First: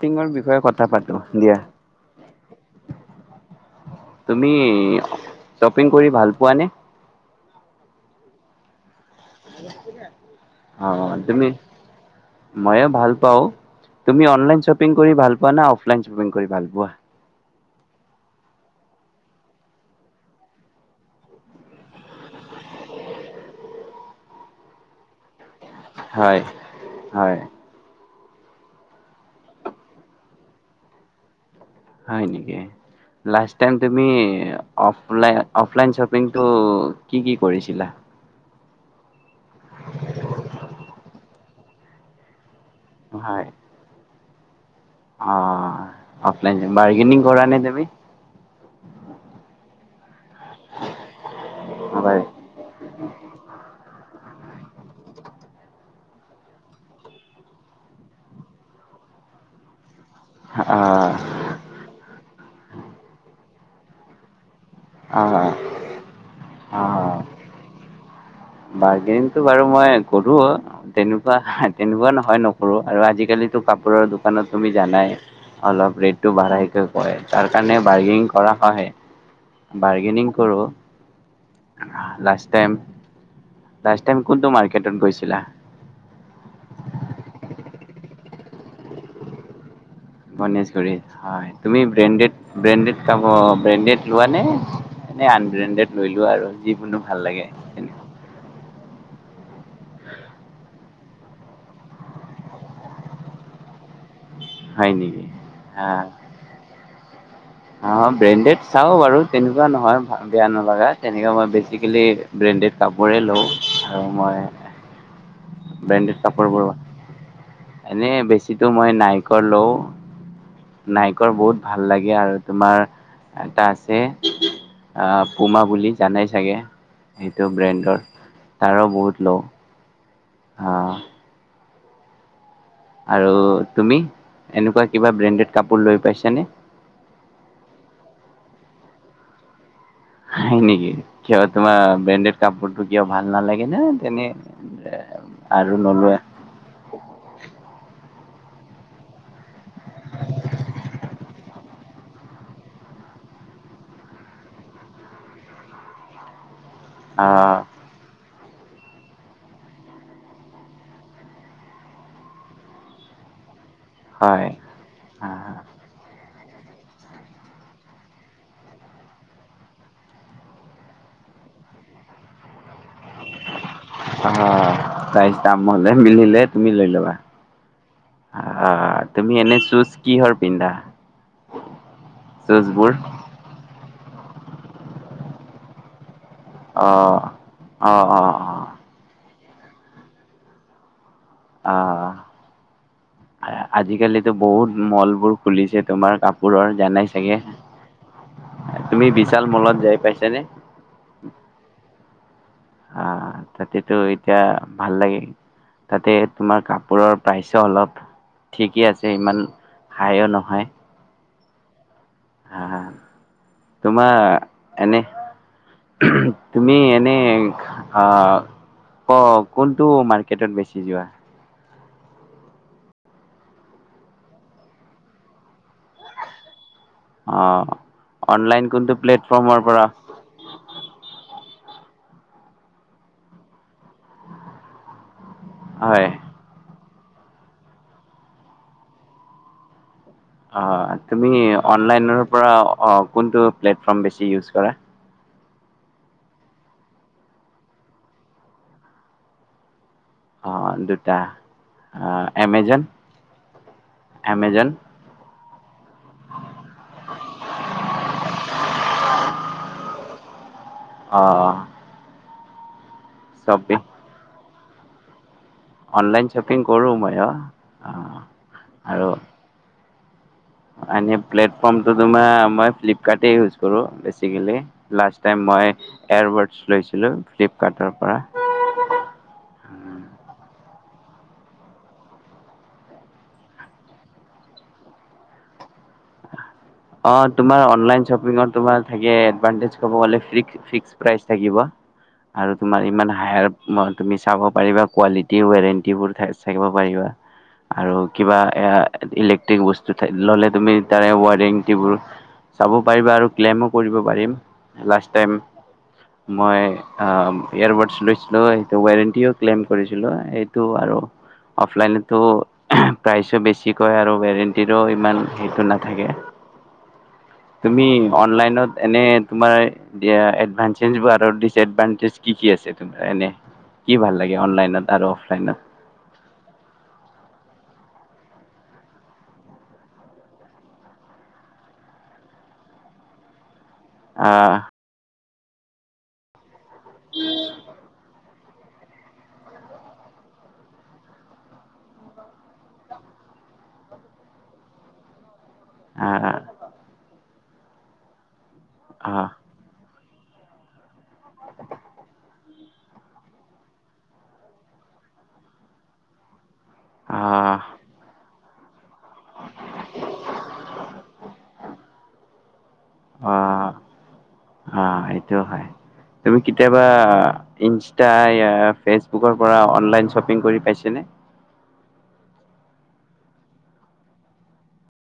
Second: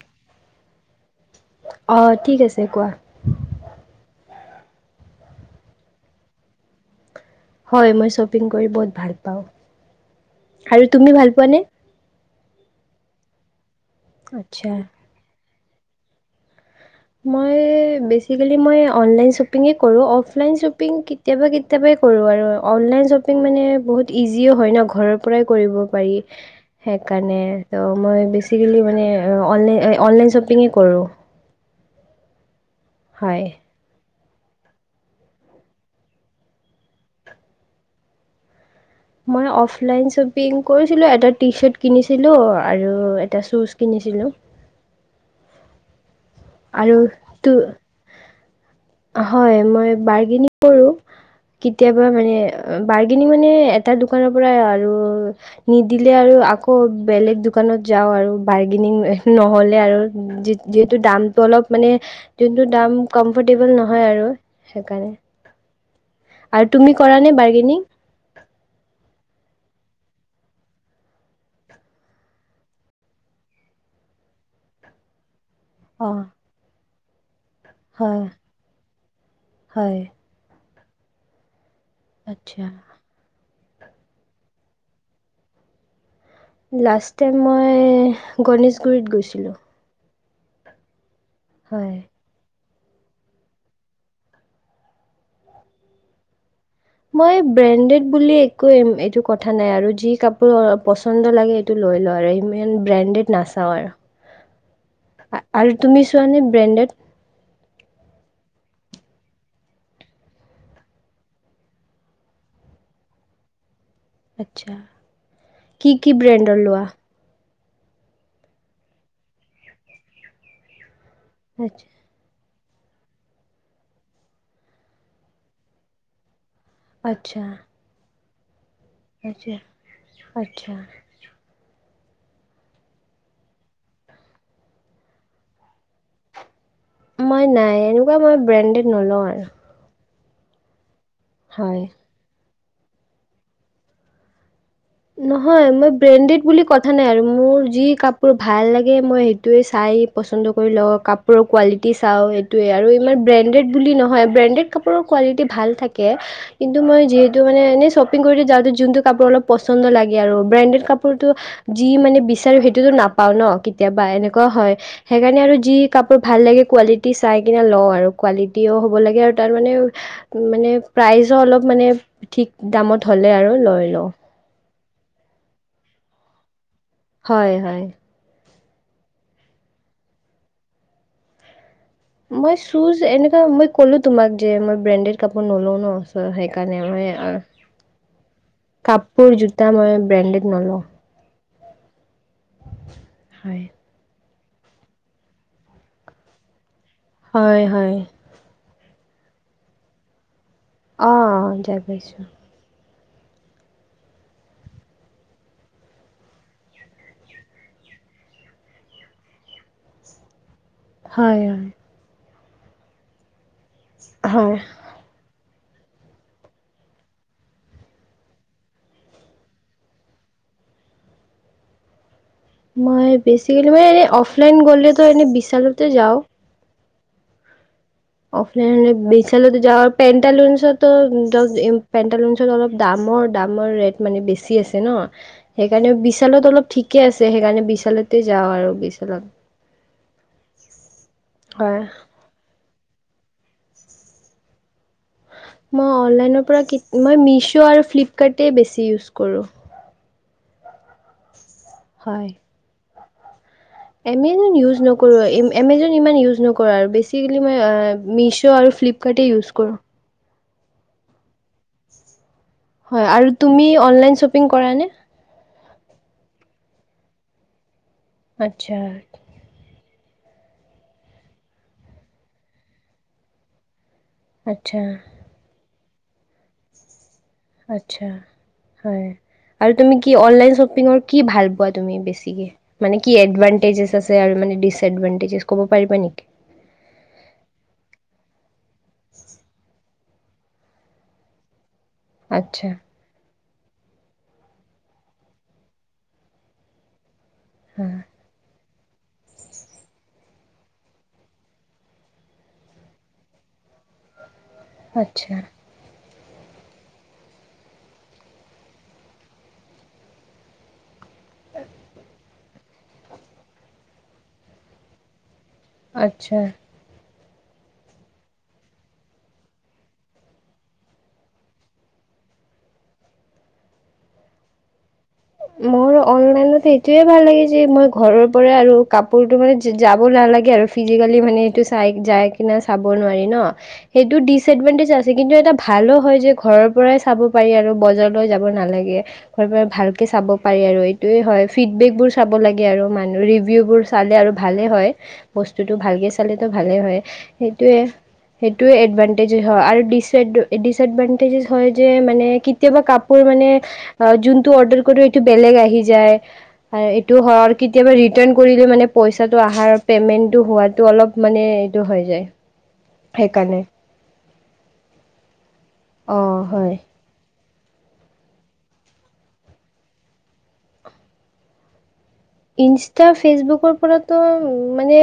টিঙৰ বিষয়ে কথা পাতো দিয়া। অঁ ঠিক আছে কোৱা তুমি শ্বপিং কৰি ভাল পোৱানে? হয় মই শ্বপিং কৰি বহুত ভাল পাওঁ আৰু অ', ভাল তুমি পোৱানে মইয়ো ভাল পাওঁ। তুমি অনলাইন আচ্ছা শ্বপিং কৰি ভাল পোৱা না অফলাইন শ্বপিং কৰি ভাল পোৱা? মই বেছিকেলি মই অনলাইন শ্বপিঙেই কৰোঁ অফলাইন শ্বপিং কেত কেতিয়াবা কেতিয়াবাই কৰোঁ আৰু অনলাইন শ্বপিং মানে বহুত ইজিও হয় ন ঘৰৰ পৰাই কৰিব পাৰি হয় হয় সেইকাৰণে। ত মই বেচিকেলি মানে অনলাইন অনলাইন শ্বপিঙে কৰোঁ। হয় নেকি হয় লাষ্টটাইম তুমি অফলাইন অফলাইন শ্বপিংটো কি কি কৰিছিলা? মই অফলাইন শ্বপিং কৰিছিলো এটা টি চাৰ্ট কিনিছিলো আৰু এটা হয় চুজ কিনিছিলোঁ। অ', অফলাইন আৰু বাৰ্গেনিং কৰা তো নে তুমি? হয় মই বাৰগং কৰো কেতিয়াবা হয় মানে বাৰ্গেনিং মানে এটা দোকানৰ পৰাই আৰু নিদিলে আৰু আকৌ বেলেগ দোকানত যাওঁ আৰু বাৰ্গেনিং নহ'লে আৰু। যি অ যিহেতু দামটো অলপ মানে যোনটো দাম কমফৰ্টেবোল নহয় আৰু। সেইকাৰণে অ আৰু তুমি অ কৰা নে বাৰ্গেনিং? বাৰ্গেনিংটো বাৰু মই কৰো। তেনেকুৱা তেনেকুৱা নহয় নকৰো আৰু আজিকালিতো কাপোৰৰ দোকানত তুমি জানাই। অলপ অ ৰেটটো বাঢ়াইকৈ কয়। তাৰ কাৰণে হয় বাৰ্গেনিং কৰা হয়, হয় বাৰ্গেনিং কৰোঁ। লাষ্ট আচ্ছা টাইম লাষ্ট টাইম কোনটো মাৰ্কেটত গৈছিলা? লাষ্ট টাইম মই গণেশগুৰিত গৈছিলোঁ। গণেশগুৰিত হয় তুমি ব্ৰেণ্ডেড ব্ৰেণ্ডেড খাব ব্ৰেণ্ডেড লোৱা নে এনে আনব্ৰেণ্ডেড লৈ লোৱা আৰু। যিকোনো ভাল মই লাগে ব্ৰেণ্ডেড বুলি একো এইটো কথা নাই আৰু যি কাপোৰ পচন্দ লাগে এইটো লৈ লওঁ আৰু ইমান ব্ৰেণ্ডেড নাচাওঁ আৰা হয় নেকি আহ। মানে ব্ৰেণ্ডেড অ ব্ৰেণ্ডেড চাওঁ বাৰু তেনেকুৱা নহয় বেয়া নলগা তেনেকুৱা মই বেছিকিলি ব্ৰেণ্ডেড কাপ কাপোৰেই লওঁ আৰু আচ্ছা মই কি কি ব্ৰেণ্ডেড ব্ৰেণ্ডৰ কাপোৰবোৰ লোৱা এনে বেছিতো মই নাইকৰ লওঁ নাইকৰ বহুত ভাল আচ্ছা লাগে আৰু। তোমাৰ এটা আছে আহ পুমা বুলি জানাই চাগে। সূইটো ব্ৰেণ্ডৰ তাৰো বহুত। লওঁ সেইটোৱে আচ্ছা। অ', আৰু তুমি এনেকুৱা কিবা ব্ৰেণ্ডেড কাপোৰ লৈ পাইছানে? মই নাই এনেকুৱা মই ব্ৰেণ্ডেড নলওঁ আৰু। হয় নেকি কিয় তোমাৰ হয় ব্ৰেণ্ডেড কাপোৰটো কিয় ভাল নালাগে ন তেনে। নহয় আৰু মই নলোৱা ব্ৰেডড বুলি ক কথা নাই আৰু মোৰ যি কাপোৰ ভাল লাগে মই সেইটোৱে চাই পচন্দ কৰি লওঁ কাপ কাপোৰৰ কোৱালিটি চাওঁ এইটোৱে আৰু ইমান ব্ৰেণ্ডেড বুলি নহয় ব্ৰেণ্ডেড কাপোৰৰ কোৱালিটি ভাল থাকে কিন্তু মই যিহেতু আহ মানে এনে শ্বপিং কৰি যাওঁ যোনটো কাপোৰ অলপ পচন্দ লাগে আৰু ব্ৰেণ্ডেড কাপোৰতো যি মানে বিচাৰো সেইটোতো নাপাওঁ ন। কেতিয়াবা এনেকুৱা হয় সেইকাৰণে আহ আৰু যি কাপোৰ ভাল লাগে কোৱালিটি চাই কিনে লওঁ আৰু কোৱালিটিও হ'ব লাগে আৰু তাৰ মানে- মানে প্ৰাইজো অলপ মানে ঠিক দামত হ'লে আৰু লৈ লওঁ। অ প্ৰাইজ দাম হলে মিলিলে তুমি লৈ ল'বা। হয় হয়। অ' তুমি এনেই চুজ কিহৰ পিন্ধা? মই চুজবোৰ চুজ এনেকা মই ক'লো তোমাক যে মই ব্ৰেণ্ডেড কাপোৰ নলওঁ ন চ সেনেকা- কাৰণে মই অ' অঁ অ' অ' অ' কাপোৰ জোতা মই ব্ৰেণ্ডেড নলওঁ। অঁ' হয়। আজিকালি- ত' বহুত মল বোৰ খুলিছে তোমাৰ কাপোৰৰ জানাইছ- হয় হয়। তুমি বিশাল মলত যাই পাইছা নে? অঁ' যাই পাইছো। অঁ তাতেতো এতিয়া ভাল লাগে। তাতে তোমাৰ কাপোৰৰ প্ৰাইছো অলপ- ঠিকেই আছে ইমান হায়ো নহয়। হয় হয়। আঁ তোমা হয় এনেই- তুমি এনেই আহ- ক কোনটো মাৰ্কেটত বেচি যোৱা? মই বেচিকেলি মই এনেই অফলাইন গলেতো এনেই বিশালতে যাওঁ। অঁ' অফলাইন হলে বিশালত যাওঁ, পেন্টালোনচত- ত ধৰক পেণ্টালুনচত অলপ দামৰ দামৰ ৰেট মানে বেছি আছে ন, - সেইকাৰণে হয় বিশালত অলপ ঠিকে আছে সেইকাৰণে বিশালতে যাওঁ আৰু বিশালত। অঁ তুমি হয়। অনলাইনৰ পৰা অঁ কোনটো প্লেটফৰ্ম বেছি ইউজ কৰা? মই অনলাইনৰ পৰা কিত মই মিছো আৰু ফ্লিপকাৰ্টেই বেছি ইউজ কৰোঁ। অঁ দুটা অঁ হয় এমেজন। এমেজন ইউজ নকৰোৱে এম এমেজন- ইমান ইউজ নকৰো আৰু বেচিকেলি মই আ মিছো আৰু ফ্লিপকাৰ্টেই ইউজ কৰোঁ। অঁ' অঁ' হয় আৰু তুমি অনলাইন শ্বপিং কৰা নে? অনলাইন শ্বপিং কৰোঁ মইও, অঁ। আৎচ্ছা। এনেই প্লেটফৰ্মটো তোমাৰ মই ফ্লিপকাৰ্ট ইউজ কৰো বেছিকেলি, আচ্ছা লাষ্ট- টাইম মই এয়াৰবাড্ছ লৈছিলো। আৎচ্ছা হয়। আৰু তুমি কি অনলাইন শ্বপিঙৰ কি ভাল পোৱা তুমি বেছিকে? মানে কি এডভানটেজেছ আছে আৰু মানে ডিচএডভানটেজেছ কব পাৰিবা নেকি? অঁ তোমাৰ অনলাইন শ্বপিংৰ তোমাৰ এডভান্টেজ কব গলে ফ্ৰিক- ফিক্স প্ৰাইচ থাকিব আৰু আচ্ছা তোমাৰ ইমান হায়াৰ- তুমি চাব পাৰিবা কোৱালিটিও ৱৰেণ্টিবোৰ থাকিব পাৰিবা, আৰু- কিবা ইলেক্ট্ৰিক বস্তু ল'লে তুমি তাৰে ৱাৰিং- টিবোৰ চাব পাৰিবা আৰু ক্লেমো কৰিব পাৰিম লাষ্ট আচ্ছা টাইম- মই আ ইয়াৰবাড্ছ লৈছিলো সেইটো ৱাৰেণ্টিও ক্লেইম কৰিছিলো, সেইটো আৰু। অফলাইনততো প্ৰাইচো বেছি কয় আৰু ৱেৰেণ্টিৰো ইমান সেইটো না- আচ্ছা। তুমি অনলাইনত এনে তোমাৰ দিয়া এডভান্টেজ আৰু দিছ এডভান্টেজ কি কি আছে তোমাৰ এনে? কি ভাল লাগে অনলাইনত আৰু অফলাইনত? মোৰ অনলাইনতে এইটোৱে ভাল লাগে যে মই ঘৰৰ পৰা আৰু কাপোৰটো মানে যাব নালাগে আৰু। ফিজিক্সেলি মানে চাই যাই কেনে চাব নোৱাৰি ন সেই টো ডিচ আহ এন্টমেত আছে কিন্তু এটা ভালো হয় যে ঘৰৰ পৰাই চাব আৰু বজাৰলৈ যাব নালাগে, ঘৰৰ পৰাই ভাল চাব পাৰি আৰু এইটোয়ে হয় ফিডবেক বোৰ চাব লাগে, আৰু মানুহ ৰিভিউ বোৰ চালে আৰু ভালে হয়। বস্তুতটো ভালকে আহ চালেতো ভালে হয়, সেইটোৱেই। সেইটোৱে আহ এডভানটেজে হয়, আৰু ডিচএড ডিচএডভানটেজেছ হয় যে মানে কি কেতিয়াবা কাপোৰ মানে যোনটো অৰ্ডাৰ কৰোঁ এইটো বেলেগ আহি যায়, এইটো হয়। আহ কেতিয়াবা ৰিটাৰ্ণ কৰিলে মানে পইচাটো আহাৰ পেমেন্টটো হোৱাটো অলপ মানে এইটো হৈ যায়। সেইকাৰণে। অ', এইটোও হয়। অঁ তুমি হয় কেতিয়াবা ইনষ্টা ইয়া ফেচবুকৰ পৰা অনলাইন শ্বপিং কৰি পাইছানে? ইনষ্টা ফেচবুকৰ পৰাতো মানে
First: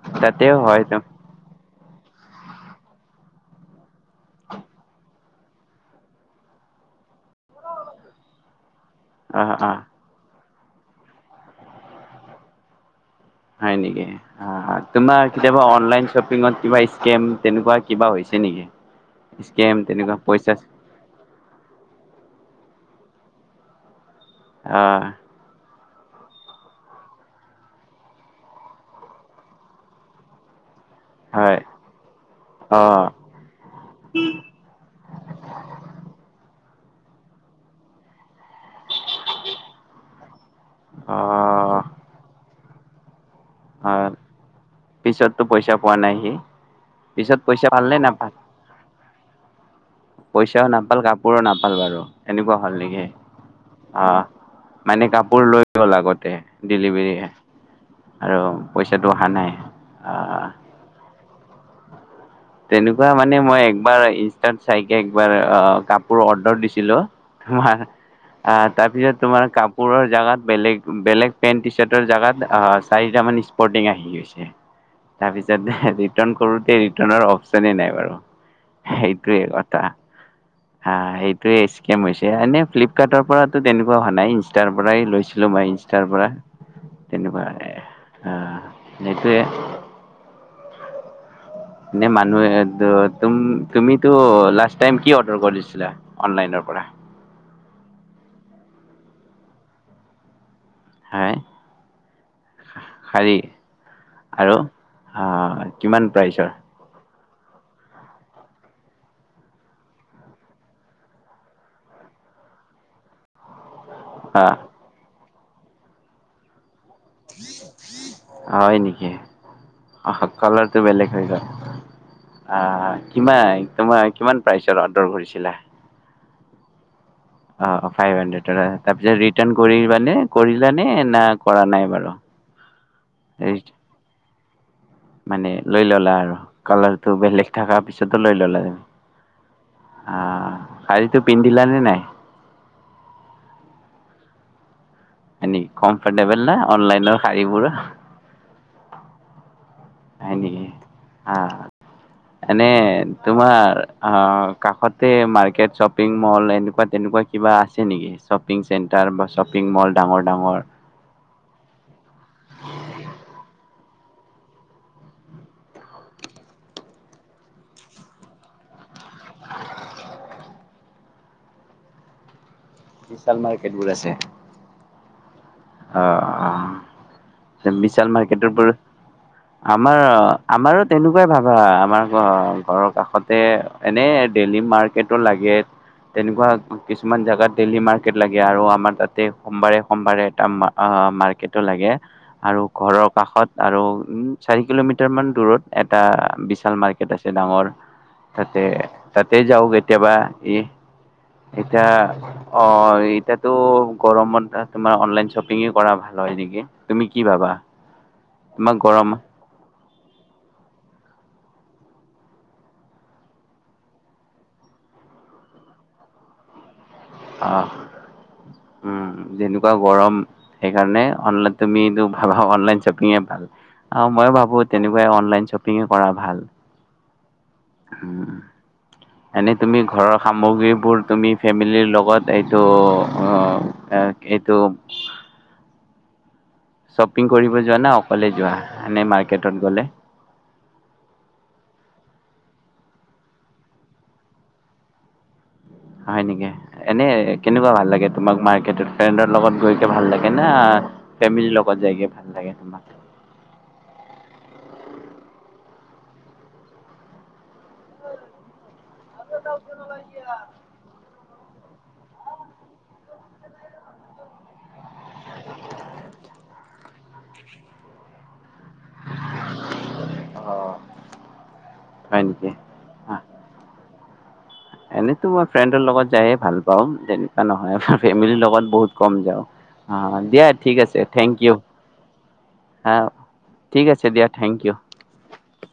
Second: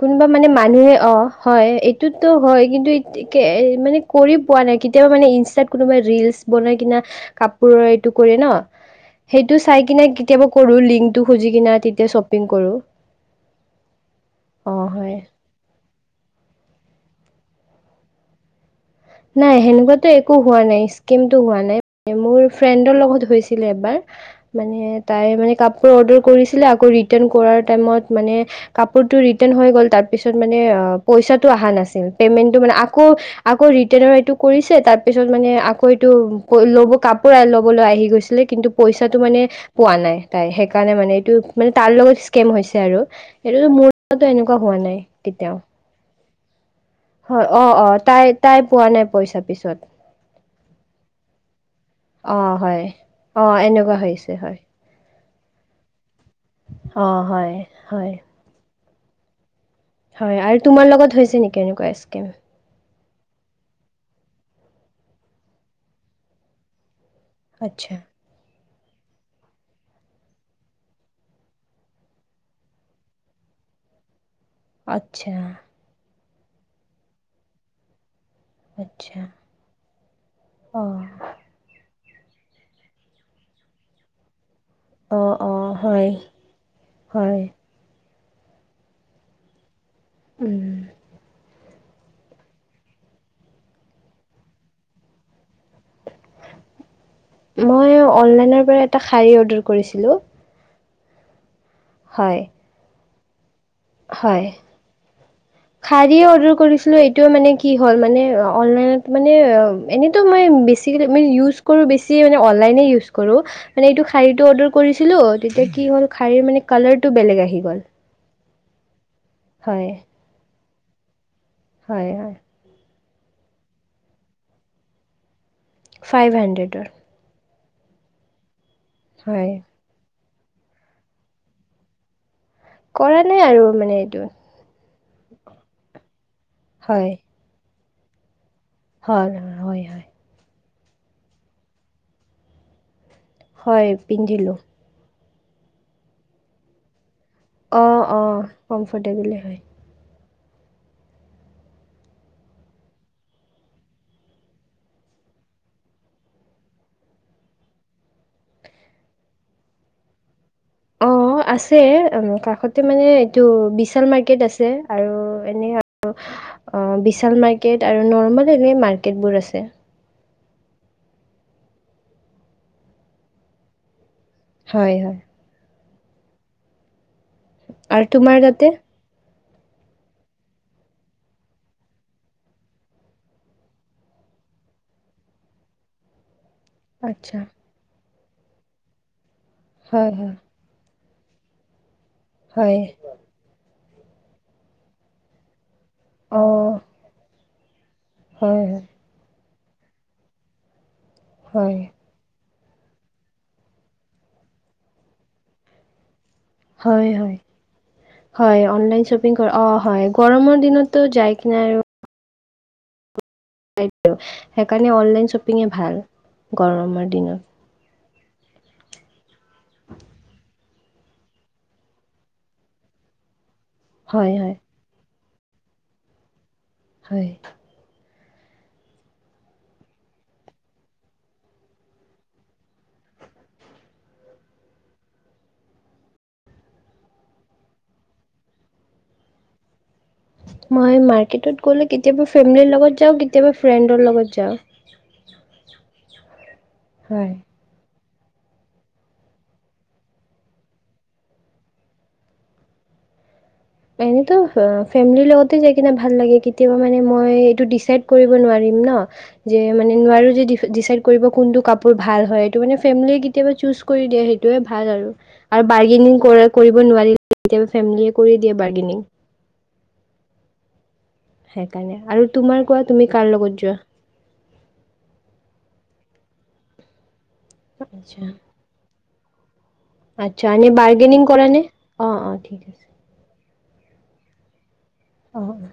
কোনোবা মানে তাতেও হয় ত মানুহে অ', হয়। টোতো হয়, কিন্তু মানে কৰি পোৱা নাই কেতিয়াবা মানে ইনষ্টাত কোনোবা ৰৰিলচ বনাই কিনে কাপোৰৰ এইটো কৰে ন। অ সেইটো অ চাই কিনে কেতিয়াবা কৰো লিংকটো খুজি কিনে তেতিয়া শ্বপিং কৰোঁ। হয় নেকি? অ', অঁ হয় তোমাৰ কেতিয়াবা অনলাইন শ্বপিঙত কিবা স্কেম তেনেকুৱা কিবা হৈছে নেকি? নাই স্কেম হেনেকুৱাতো তেনেকুৱা একো পইচা হোৱা নাই। ইষ্কেমটো হোৱা নাই। মোৰ ফ্ৰেণ্ডৰ লগত হৈছিলে এবাৰ। হয় তাই মানে কাপ আকৌ অৰ্ডাৰ কৰিছিলে আকৌ ৰিটাৰ্ণ কৰাৰ টাইমত মানে কাপোৰতটো ৰিটাৰ্ণ হৈ গল, তাৰ পিছত মানে অ পইচাটো হয় অহা নাছিল, পেমেন্টটো মানে অ আকৌ আকৌ ৰি তেনে এইটো কৰিছে, তাৰপিছত মানে আকৌ এইটো ল'ব কাপোৰ ল'বলৈ আহি গৈছিলে কিন্তু পইচাটো মানে পোৱা নাই তাই সেইকাৰণে মানে এইটো মানে অ', তাৰ লগত স্কেম হৈছে আৰু। হেটোতো মোৰো হয়, তাতে এনেকুৱা হোৱা নাই পিছততো কেতিয়াও। পইচা পোৱা নাইহি? অ', অ', তাই পোৱা নাই পইচা পিছত। পইচাও নাপাল কাপোৰো নাপাল বাৰু, অঁ এনেকুৱা হল হয় নেকি? অঁ এনেকুৱা অ'। হৈছে হয় মানে কাপোৰ লৈ গ'ল আগতে অঁ ডেলিভাৰীয়ে, হয় হয় আৰু পইচাটো অহা নাই। হয়, আহ, আৰু তোমাৰ লগত হৈছে নেকি এনেকুৱা স্কেম? তেনেকুৱা মানে মই একবাৰ ইনষ্টাত চাইকে একবাৰ কাপোৰ অৰ্ডাৰ দিছিলোঁ। [unintelligible] আচ্ছা আ, তাৰপিছত তোমাৰ কাপোৰৰ জেগাত বেলেগ বেলেগ পেণ্ট টি চাৰ্টৰ জেগাত আ, চাৰিটামান স্প পৰৰ্টিং আহি গৈছে। আচ্ছা তাৰপিছত ৰিটাৰ্ণ কৰোতে ৰিটাৰণ অপচনে নাই বাৰু। আচ্ছা এইটোৱে কথা, হা অঁ এইটোৱে ষ্কেম হৈছে, এনে ফ্লিপকাৰ্টৰ পৰাতো তেনেকুৱা হোৱা নাই [unintelligible] ইষ্টাৰ পৰাই অঁ লৈছিলোঁ মই অঁ ইনষ্টটাৰ হয় পৰা, হয় তেনেকুৱা। অ', হেইটোয়েই। উম। এনে মানুহে তো তুম তুমিতো লাষ্ট টাইম কি অৰ্ডাৰ কৰিছিলা অনলাইনৰ পৰা? মই অনলাইনৰ পৰা এটা শাৰি অৰ্ডাৰ কৰিছিলোঁ। হায়। হয়। শাৰী? হয়, আৰু আহ কিমান শাৰী প্ৰাইচৰ অৰ্ডাৰ কৰিছিলো এই টো মানে কি হ'ল মানে অনলাইনত মানে এনেইতো মই বেছিকেলি মই ইউজ কৰো বেছি মানে অনলাইনেই ইউজ কৰো। মানে এইটো শাৰীটো আহ অৰ্ডাৰ কৰিছিলোঁ তেতিয়া কি হ'ল শাৰীৰ মানে কালাৰটো বেলেগ আহি গ'ল। হয় নেকি? হয়। আহা কালাৰটো বেলেগ হৈ গ'ল। হয় হয়। আ কিমান তোমাৰ কিমান প্ৰাইচত অৰ্ডাৰ কৰিছিলা? ফাইভ হাণ্ড্ৰেডৰ। অ ফাইভ হাণ্ড্ৰেডৰ তাৰ পিছত হয় ৰিটান কৰিবানে কৰিলানে না কৰা নাই বাৰু? কৰা নাই এই আৰু মানে এইটো। মানে লৈ ললা আৰু কালাৰটো বেলেগ থকা পিছতো লৈ ললা তুমি। হয় হয় হয়। আ, শাৰীটো পিন্ধিলানে নাই? হয় পিন্ধিলোঁ। এনে কমফৰ্টেবল নে অনলাইনৰ শাড়ীবোৰো? অঁ অঁ কমফৰ্টেবলে হয়। হয় নেকি আ। এনে তোমাৰ অ কাষতে মাৰ্কেট, শ্বপিং মল এনেকুৱা তেনেকুৱা কিবা আছে নেকি শ্বপিং চেণ্টাৰ বা শ্বপিং মল ডাঙৰ - ডাঙৰ? অঁ আছে উম কাষতে মানে এইটো বিশাল মাৰ্কেট আছে আৰু এনে আৰু অ বিশাল মাৰ্কেট আৰু নৰ্মেলি এনে মাৰ্কেটবোৰ আছে। বিশাল মাৰ্কেটবোৰ আছে। হয় হয়। আহ, আৰু বিশাল তোমাৰ মাৰ্কেটৰ তাতে পৰা আমাৰ আমাৰো তেনেকুৱাই ভাবা আমাৰ ঘ ঘৰৰ কাষতে এনেই ডেলি মাৰ্কেটো লাগে। তেনেকুৱা কিছুমান আচ্ছা জেগাত ডেইলি মাৰ্কেট লাগে আৰু আমাৰ তাতে সোমবাৰে হয় সোমবাৰে হয় আমমা আ মাৰ্কেটো লাগে আৰু হয় ঘৰক কাষত আৰু চাৰি কিলোমিটাৰমান দূৰত এটা অঁ বিশাল মাৰ্কেট আছে ডাঙৰ তাতে হয় হয় তাতে যাওঁ কেতিয়াবা এই হয় এতিয়া অ এতিয়াতো গৰমত আ তোমাৰ অনলাইন শ্বপিঙে কৰা ভাল হয় নেকি? তুমি হয় কি হয়, ভাবা হয় তোমাক অনলাইন গৰম শ্বপিং কৰ অ হয় গৰমৰ দিনতো যাই কি নাই আৰু সেইটো, সেইকাৰণে অনলাইন শ্বপিংয়েই ভাল গৰমৰ দিনত। আহ, উম যেনেকুৱা গৰম। সেইকাৰণে অনলাইন তুমি ভাবা অনলাইন শ্বপিঙে ভাল। অ হয় মইয়ো হয় ভাবো তেনেকুৱাই অনলাইন শ্বপিঙে কৰা ভাল। হয়। উম। এনে তুমি ঘৰৰ সামগ্ৰীবোৰ তুমি ফেমিলিৰ লগত এইটো আহ এইটো শ্বপিং কৰিব যোৱা নে অকলে যোৱা এনেই মাৰ্কেটত গ'লে? মই মাৰ্কেটত গ'লে কেতিয়াবা ফেমিলিৰ লগত যাওঁ কেতিয়াবা ফ্ৰেণ্ডৰ লগত যাওঁ। হয় নেকি, এনে হয় কেনেকুৱা ভাল লাগে। তোমাক মাৰ্কেটত ফ্ৰেণ্ডৰ লগত গৈকে ভাল লাগে না ফেমিলিৰ লগত যাইগে ভাল লাগে তোমাক? এনেইতো ফেমিলিৰ লগতে যাই কিনে ভাল লাগে কেতিয়াবা মানে মই এইটো ডিচাইড কৰিব নোৱাৰিম ন। যে মানে নোৱাৰো যে ডি ডিচাইড কৰিব কোনটো কাপোৰ ভাল হয় এইটো মানে ফেমিলিয়ে কেতিয়াবা চুজ কৰি দিয়ে সেইটোয়ে ভাল আৰু। আৰু বাৰ্গেনিং কৰা কৰিব নোৱাৰিলে কেতিয়াবা ফেমিলীয়ে কৰি দিয়ে বাৰ্গেনিং। অ। সেইকাৰণে হয় আৰু নেকি? তোমাৰ কোৱা তুমি কাৰ লগত যোৱা? এনেইতো মই ফ্ৰেণ্ডৰ লগত যায়ে ভাল পাওঁ যেনেকুৱা নহয়, আচ্ছা ফেমিলিৰ লগত বহুত কম যাওঁ। অ দিয়া আচ্ছা, এনে ঠিক আছে বাৰ্গেনিং থেংক কৰা ইউ নে? অ', অ', ঠিক আছে, হ ঠিক আছে দিয়া থেংক ইউ। অ অ।